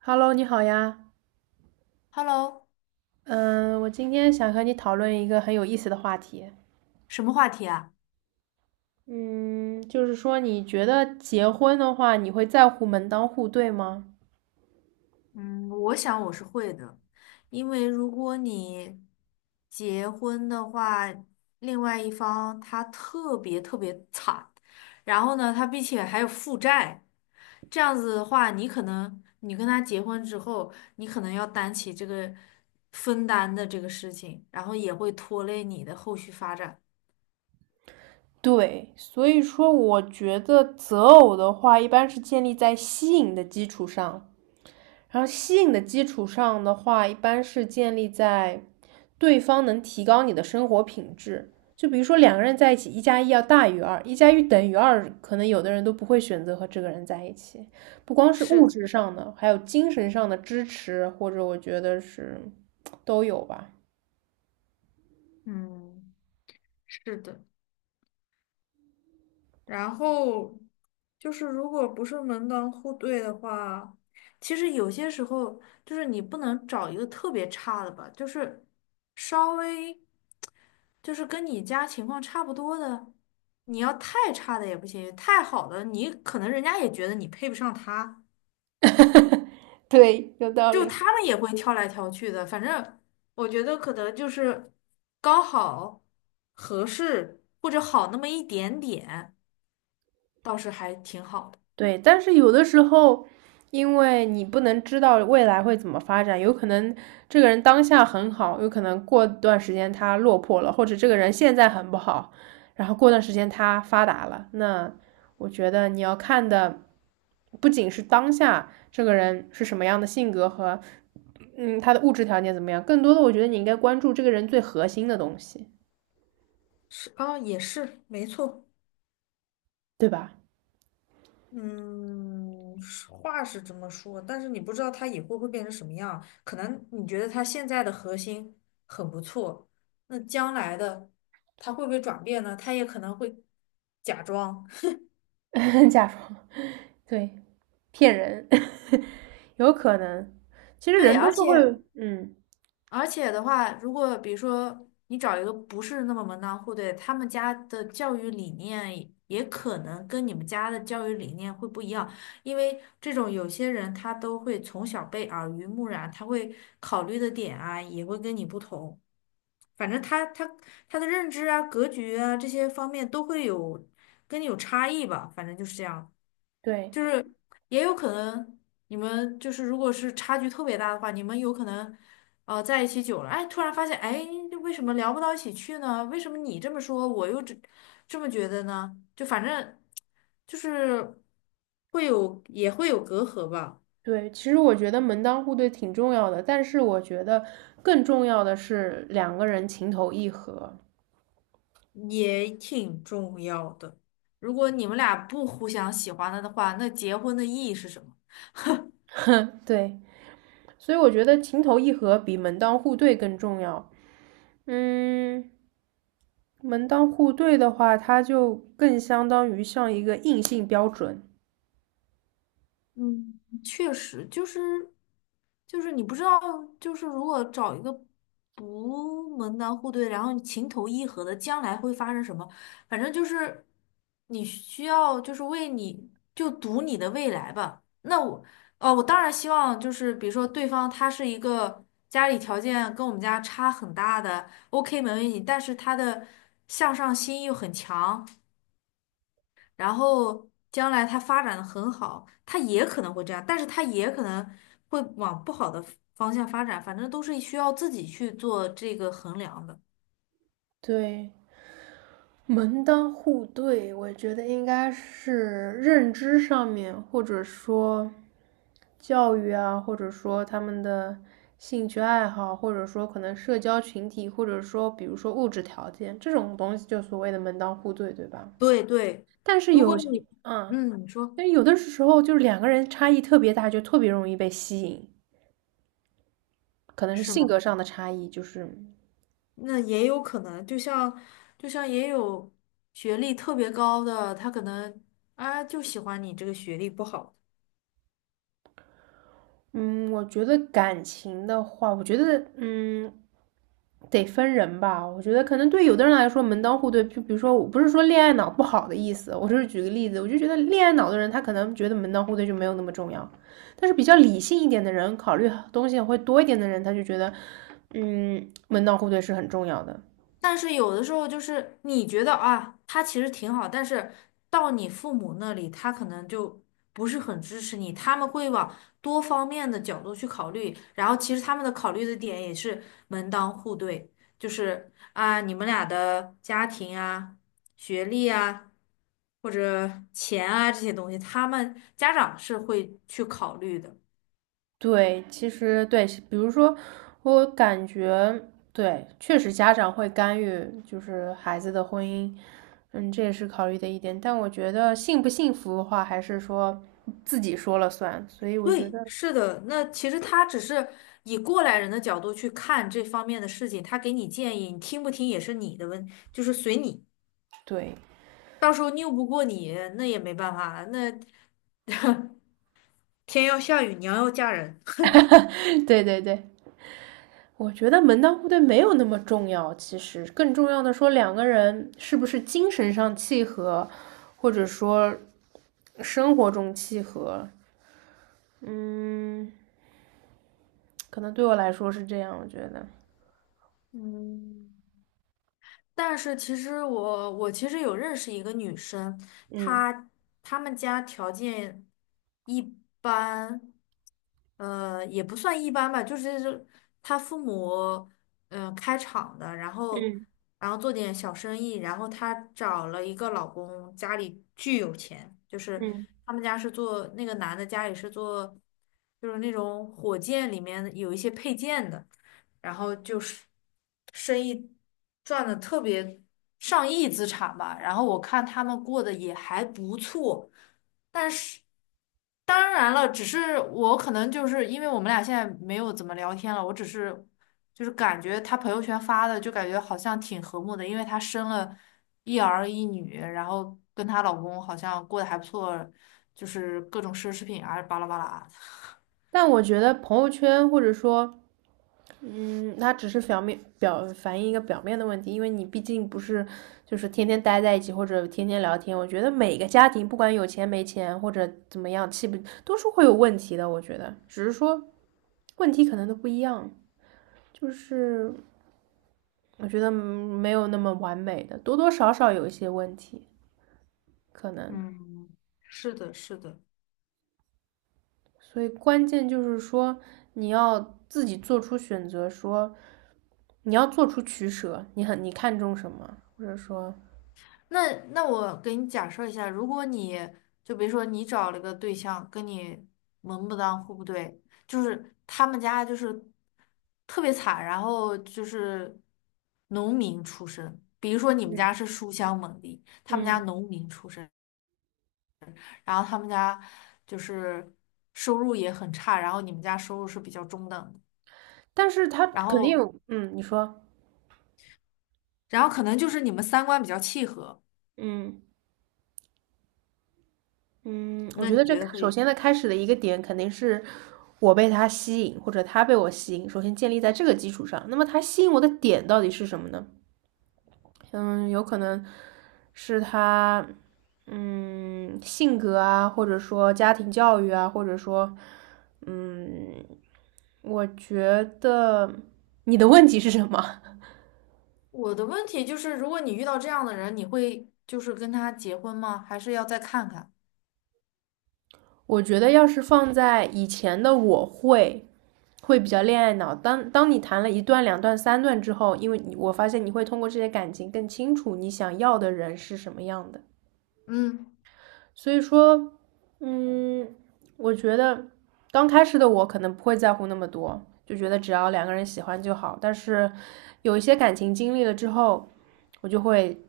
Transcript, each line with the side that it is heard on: right: Hello，你好呀。
left: Hello，
right: 嗯，我今天想和你讨论一个很有意思的话题。
left: 什么话题啊？
right: 嗯，就是说，你觉得结婚的话，你会在乎门当户对吗？
left: 嗯，我想我是会的，因为如果你结婚的话，另外一方他特别特别惨，然后呢，他并且还有负债，这样子的话，你可能你跟他结婚之后，你可能要担起这个分担的这个事情，然后也会拖累你的后续发展。
right: 对，所以说，我觉得择偶的话，一般是建立在吸引的基础上。然后吸引的基础上的话，一般是建立在对方能提高你的生活品质。就比如说两个人在一起，一加一要大于二，一加一等于二，可能有的人都不会选择和这个人在一起。不光是
left: 是
right: 物
left: 的，
right: 质上的，还有精神上的支持，或者我觉得是都有吧。
left: 嗯，是的。然后就是如果不是门当户对的话，其实有些时候就是你不能找一个特别差的吧，就是稍微就是跟你家情况差不多的，你要太差的也不行，太好的你可能人家也觉得你配不上他，
right: 对，有道
left: 就
right: 理。
left: 他们也会挑来挑去的。反正我觉得可能就是刚好合适或者好那么一点点，倒是还挺好的。
right: 对，但是有的时候，因为你不能知道未来会怎么发展，有可能这个人当下很好，有可能过段时间他落魄了，或者这个人现在很不好，然后过段时间他发达了。那我觉得你要看的不仅是当下这个人是什么样的性格和他的物质条件怎么样，更多的我觉得你应该关注这个人最核心的东西，
left: 是啊，也是没错。
right: 对吧？
left: 嗯，是话是这么说，但是你不知道他以后会变成什么样。可能你觉得他现在的核心很不错，那将来的他会不会转变呢？他也可能会假装。
right: 假装对骗人。有可能，其实
left: 对，
right: 人都
left: 而
right: 是会，
left: 且而且的话，如果比如说你找一个不是那么门当户对，他们家的教育理念也可能跟你们家的教育理念会不一样，因为这种有些人他都会从小被耳濡目染，他会考虑的点啊也会跟你不同，反正他的认知啊、格局啊这些方面都会有跟你有差异吧，反正就是这样。
right: 对
left: 就是也有可能你们就是如果是差距特别大的话，你们有可能在一起久了，哎，突然发现，哎，为什么聊不到一起去呢？为什么你这么说，我又这么觉得呢？就反正就是会有也会有隔阂吧，
right: 对，其实我觉得门当户对挺重要的，但是我觉得更重要的是两个人情投意合，
left: 也挺重要的。如果你们俩不互相喜欢了的话，那结婚的意义是什么？
right: 哼，对，所以我觉得情投意合比门当户对更重要。嗯，门当户对的话，它就更相当于像一个硬性标准。
left: 嗯，确实就是就是你不知道，就是如果找一个不门当户对，然后你情投意合的，将来会发生什么？反正就是你需要就是为你就赌你的未来吧。那我哦，我当然希望就是比如说对方他是一个家里条件跟我们家差很大的，OK 没问题，但是他的向上心又很强。然后将来它发展的很好，它也可能会这样，但是它也可能会往不好的方向发展，反正都是需要自己去做这个衡量的。
right: 对，门当户对，我觉得应该是认知上面，或者说教育啊，或者说他们的兴趣爱好，或者说可能社交群体，或者说比如说物质条件这种东西，就所谓的门当户对，对吧？
left: 对对，
right: 但是
left: 如果
right: 有些，
left: 你，
right: 嗯，
left: 嗯，你说
right: 但是有的时候就是两个人差异特别大，就特别容易被吸引，可能是
left: 是
right: 性
left: 吗？
right: 格上的差异，就是，
left: 那也有可能，就像就像也有学历特别高的，他可能啊就喜欢你这个学历不好。
right: 嗯，我觉得感情的话，我觉得，得分人吧，我觉得可能对有的人来说门当户对，就比如说我不是说恋爱脑不好的意思，我就是举个例子，我就觉得恋爱脑的人他可能觉得门当户对就没有那么重要，但是比较理性一点的人，考虑东西会多一点的人，他就觉得，门当户对是很重要的。
left: 但是有的时候就是你觉得啊，他其实挺好，但是到你父母那里，他可能就不是很支持你，他们会往多方面的角度去考虑，然后其实他们的考虑的点也是门当户对，就是啊，你们俩的家庭啊、学历啊，或者钱啊这些东西，他们家长是会去考虑的。
right: 对，其实对，比如说，我感觉对，确实家长会干预，就是孩子的婚姻，这也是考虑的一点。但我觉得幸不幸福的话，还是说自己说了算。所以我觉
left: 对，
right: 得，
left: 是的，那其实他只是以过来人的角度去看这方面的事情，他给你建议，你听不听也是你的问，就是随你。
right: 对，
left: 到时候拗不过你，那也没办法了那天要下雨，娘要嫁人。
right: 对对对，我觉得门当户对没有那么重要。其实更重要的说，两个人是不是精神上契合，或者说生活中契合，嗯，可能对我来说是这样，我觉得，
left: 嗯。但是其实我其实有认识一个女生，
right: 嗯。
left: 她她们家条件一般，呃，也不算一般吧，就是她父母开厂的，然后
right: 嗯
left: 然后做点小生意，然后她找了一个老公，家里巨有钱，就是
right: 嗯
left: 他们家是做那个男的家里是做就是那种火箭里面有一些配件的。然后就是生意赚的特别上亿资产吧。然后我看他们过得也还不错。当然了，只是我可能就是因为我们俩现在没有怎么聊天了，我只是就是感觉他朋友圈发的，就感觉好像挺和睦的，因为她生了一儿一女，然后跟她老公好像过得还不错，就是各种奢侈品啊，巴拉巴拉。
right: 但我觉得朋友圈或者说，它只是表面表反映一个表面的问题，因为你毕竟不是就是天天待在一起或者天天聊天。我觉得每个家庭不管有钱没钱或者怎么样，气不都是会有问题的。我觉得只是说问题可能都不一样，就是我觉得没有那么完美的，多多少少有一些问题可能。
left: 嗯，是的，是的。
right: 所以关键就是说，你要自己做出选择，说你要做出取舍，你看重什么，或者说，
left: 那我给你假设一下，如果你就比如说你找了个对象，跟你门不当户不对，就是他们家就是特别惨，然后就是农民出身，比如说你们家
right: 嗯
left: 是书香门第，他们家
right: 嗯
left: 农民出身，然后他们家就是收入也很差，然后你们家收入是比较中等的，
right: 但是他
left: 然
right: 肯定
left: 后
right: 有，你说，
left: 然后可能就是你们三观比较契合，
right: 嗯嗯，我
left: 那
right: 觉
left: 你
right: 得这
left: 觉得
right: 首
left: 会？
right: 先的开始的一个点肯定是我被他吸引，或者他被我吸引，首先建立在这个基础上。那么他吸引我的点到底是什么呢？嗯，有可能是他，性格啊，或者说家庭教育啊，或者说，嗯，我觉得你的问题是什么？
left: 我的问题就是，如果你遇到这样的人，你会就是跟他结婚吗？还是要再看看？
right: 我觉得要是放在以前的我会，比较恋爱脑。当你谈了一段、两段、三段之后，因为你我发现你会通过这些感情更清楚你想要的人是什么样的。
left: 嗯，
right: 所以说，嗯，我觉得刚开始的我可能不会在乎那么多，就觉得只要两个人喜欢就好。但是有一些感情经历了之后，我就会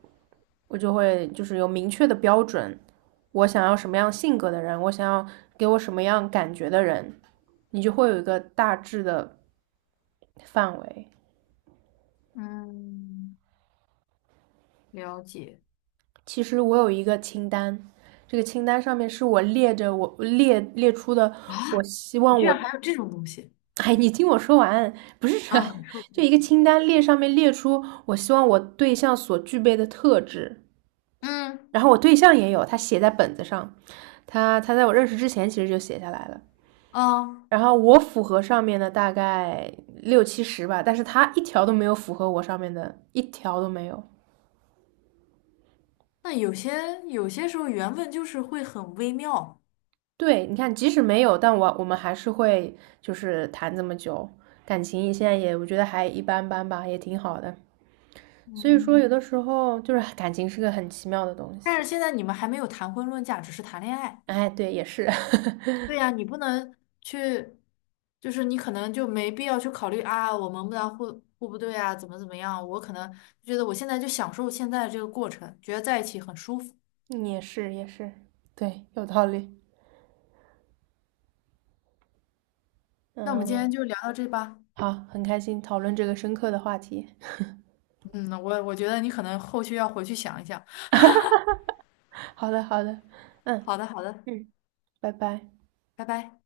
right: 我就会就是有明确的标准，我想要什么样性格的人，我想要给我什么样感觉的人，你就会有一个大致的范围。
left: 嗯，了解。
right: 其实我有一个清单，这个清单上面是我列出的，我希望
left: 居然
right: 我，
left: 还有这种东西
right: 哎，你听我说完，不是这，
left: 啊！你 说，
right: 就一个清单列上面列出我希望我对象所具备的特质，
left: 嗯，
right: 然后我对象也有，他写在本子上，他在我认识之前其实就写下来了。
left: 啊，
right: 然后我符合上面的大概60%~70%吧，但是他一条都没有符合我上面的，一条都没有。
left: 那有些时候缘分就是会很微妙。
right: 对，你看，即使没有，但我们还是会就是谈这么久，感情现在也我觉得还一般般吧，也挺好的。所以说，
left: 嗯，
right: 有的时候就是感情是个很奇妙的东
left: 但
right: 西。
left: 是现在你们还没有谈婚论嫁，只是谈恋爱。
right: 哎，对，也是，
left: 对呀，你不能去，就是你可能就没必要去考虑啊，我们不当互不对啊，怎么样？我可能觉得我现在就享受现在这个过程，觉得在一起很舒服。
right: 也是，也是，对，有道理。
left: 那我们今天
right: 嗯，
left: 就聊到这吧。
right: 好，很开心讨论这个深刻的话题。
left: 嗯，我觉得你可能后续要回去想一想。
right: 好的，好的，嗯
left: 好的，好的，
right: 嗯，拜拜。
left: 拜拜。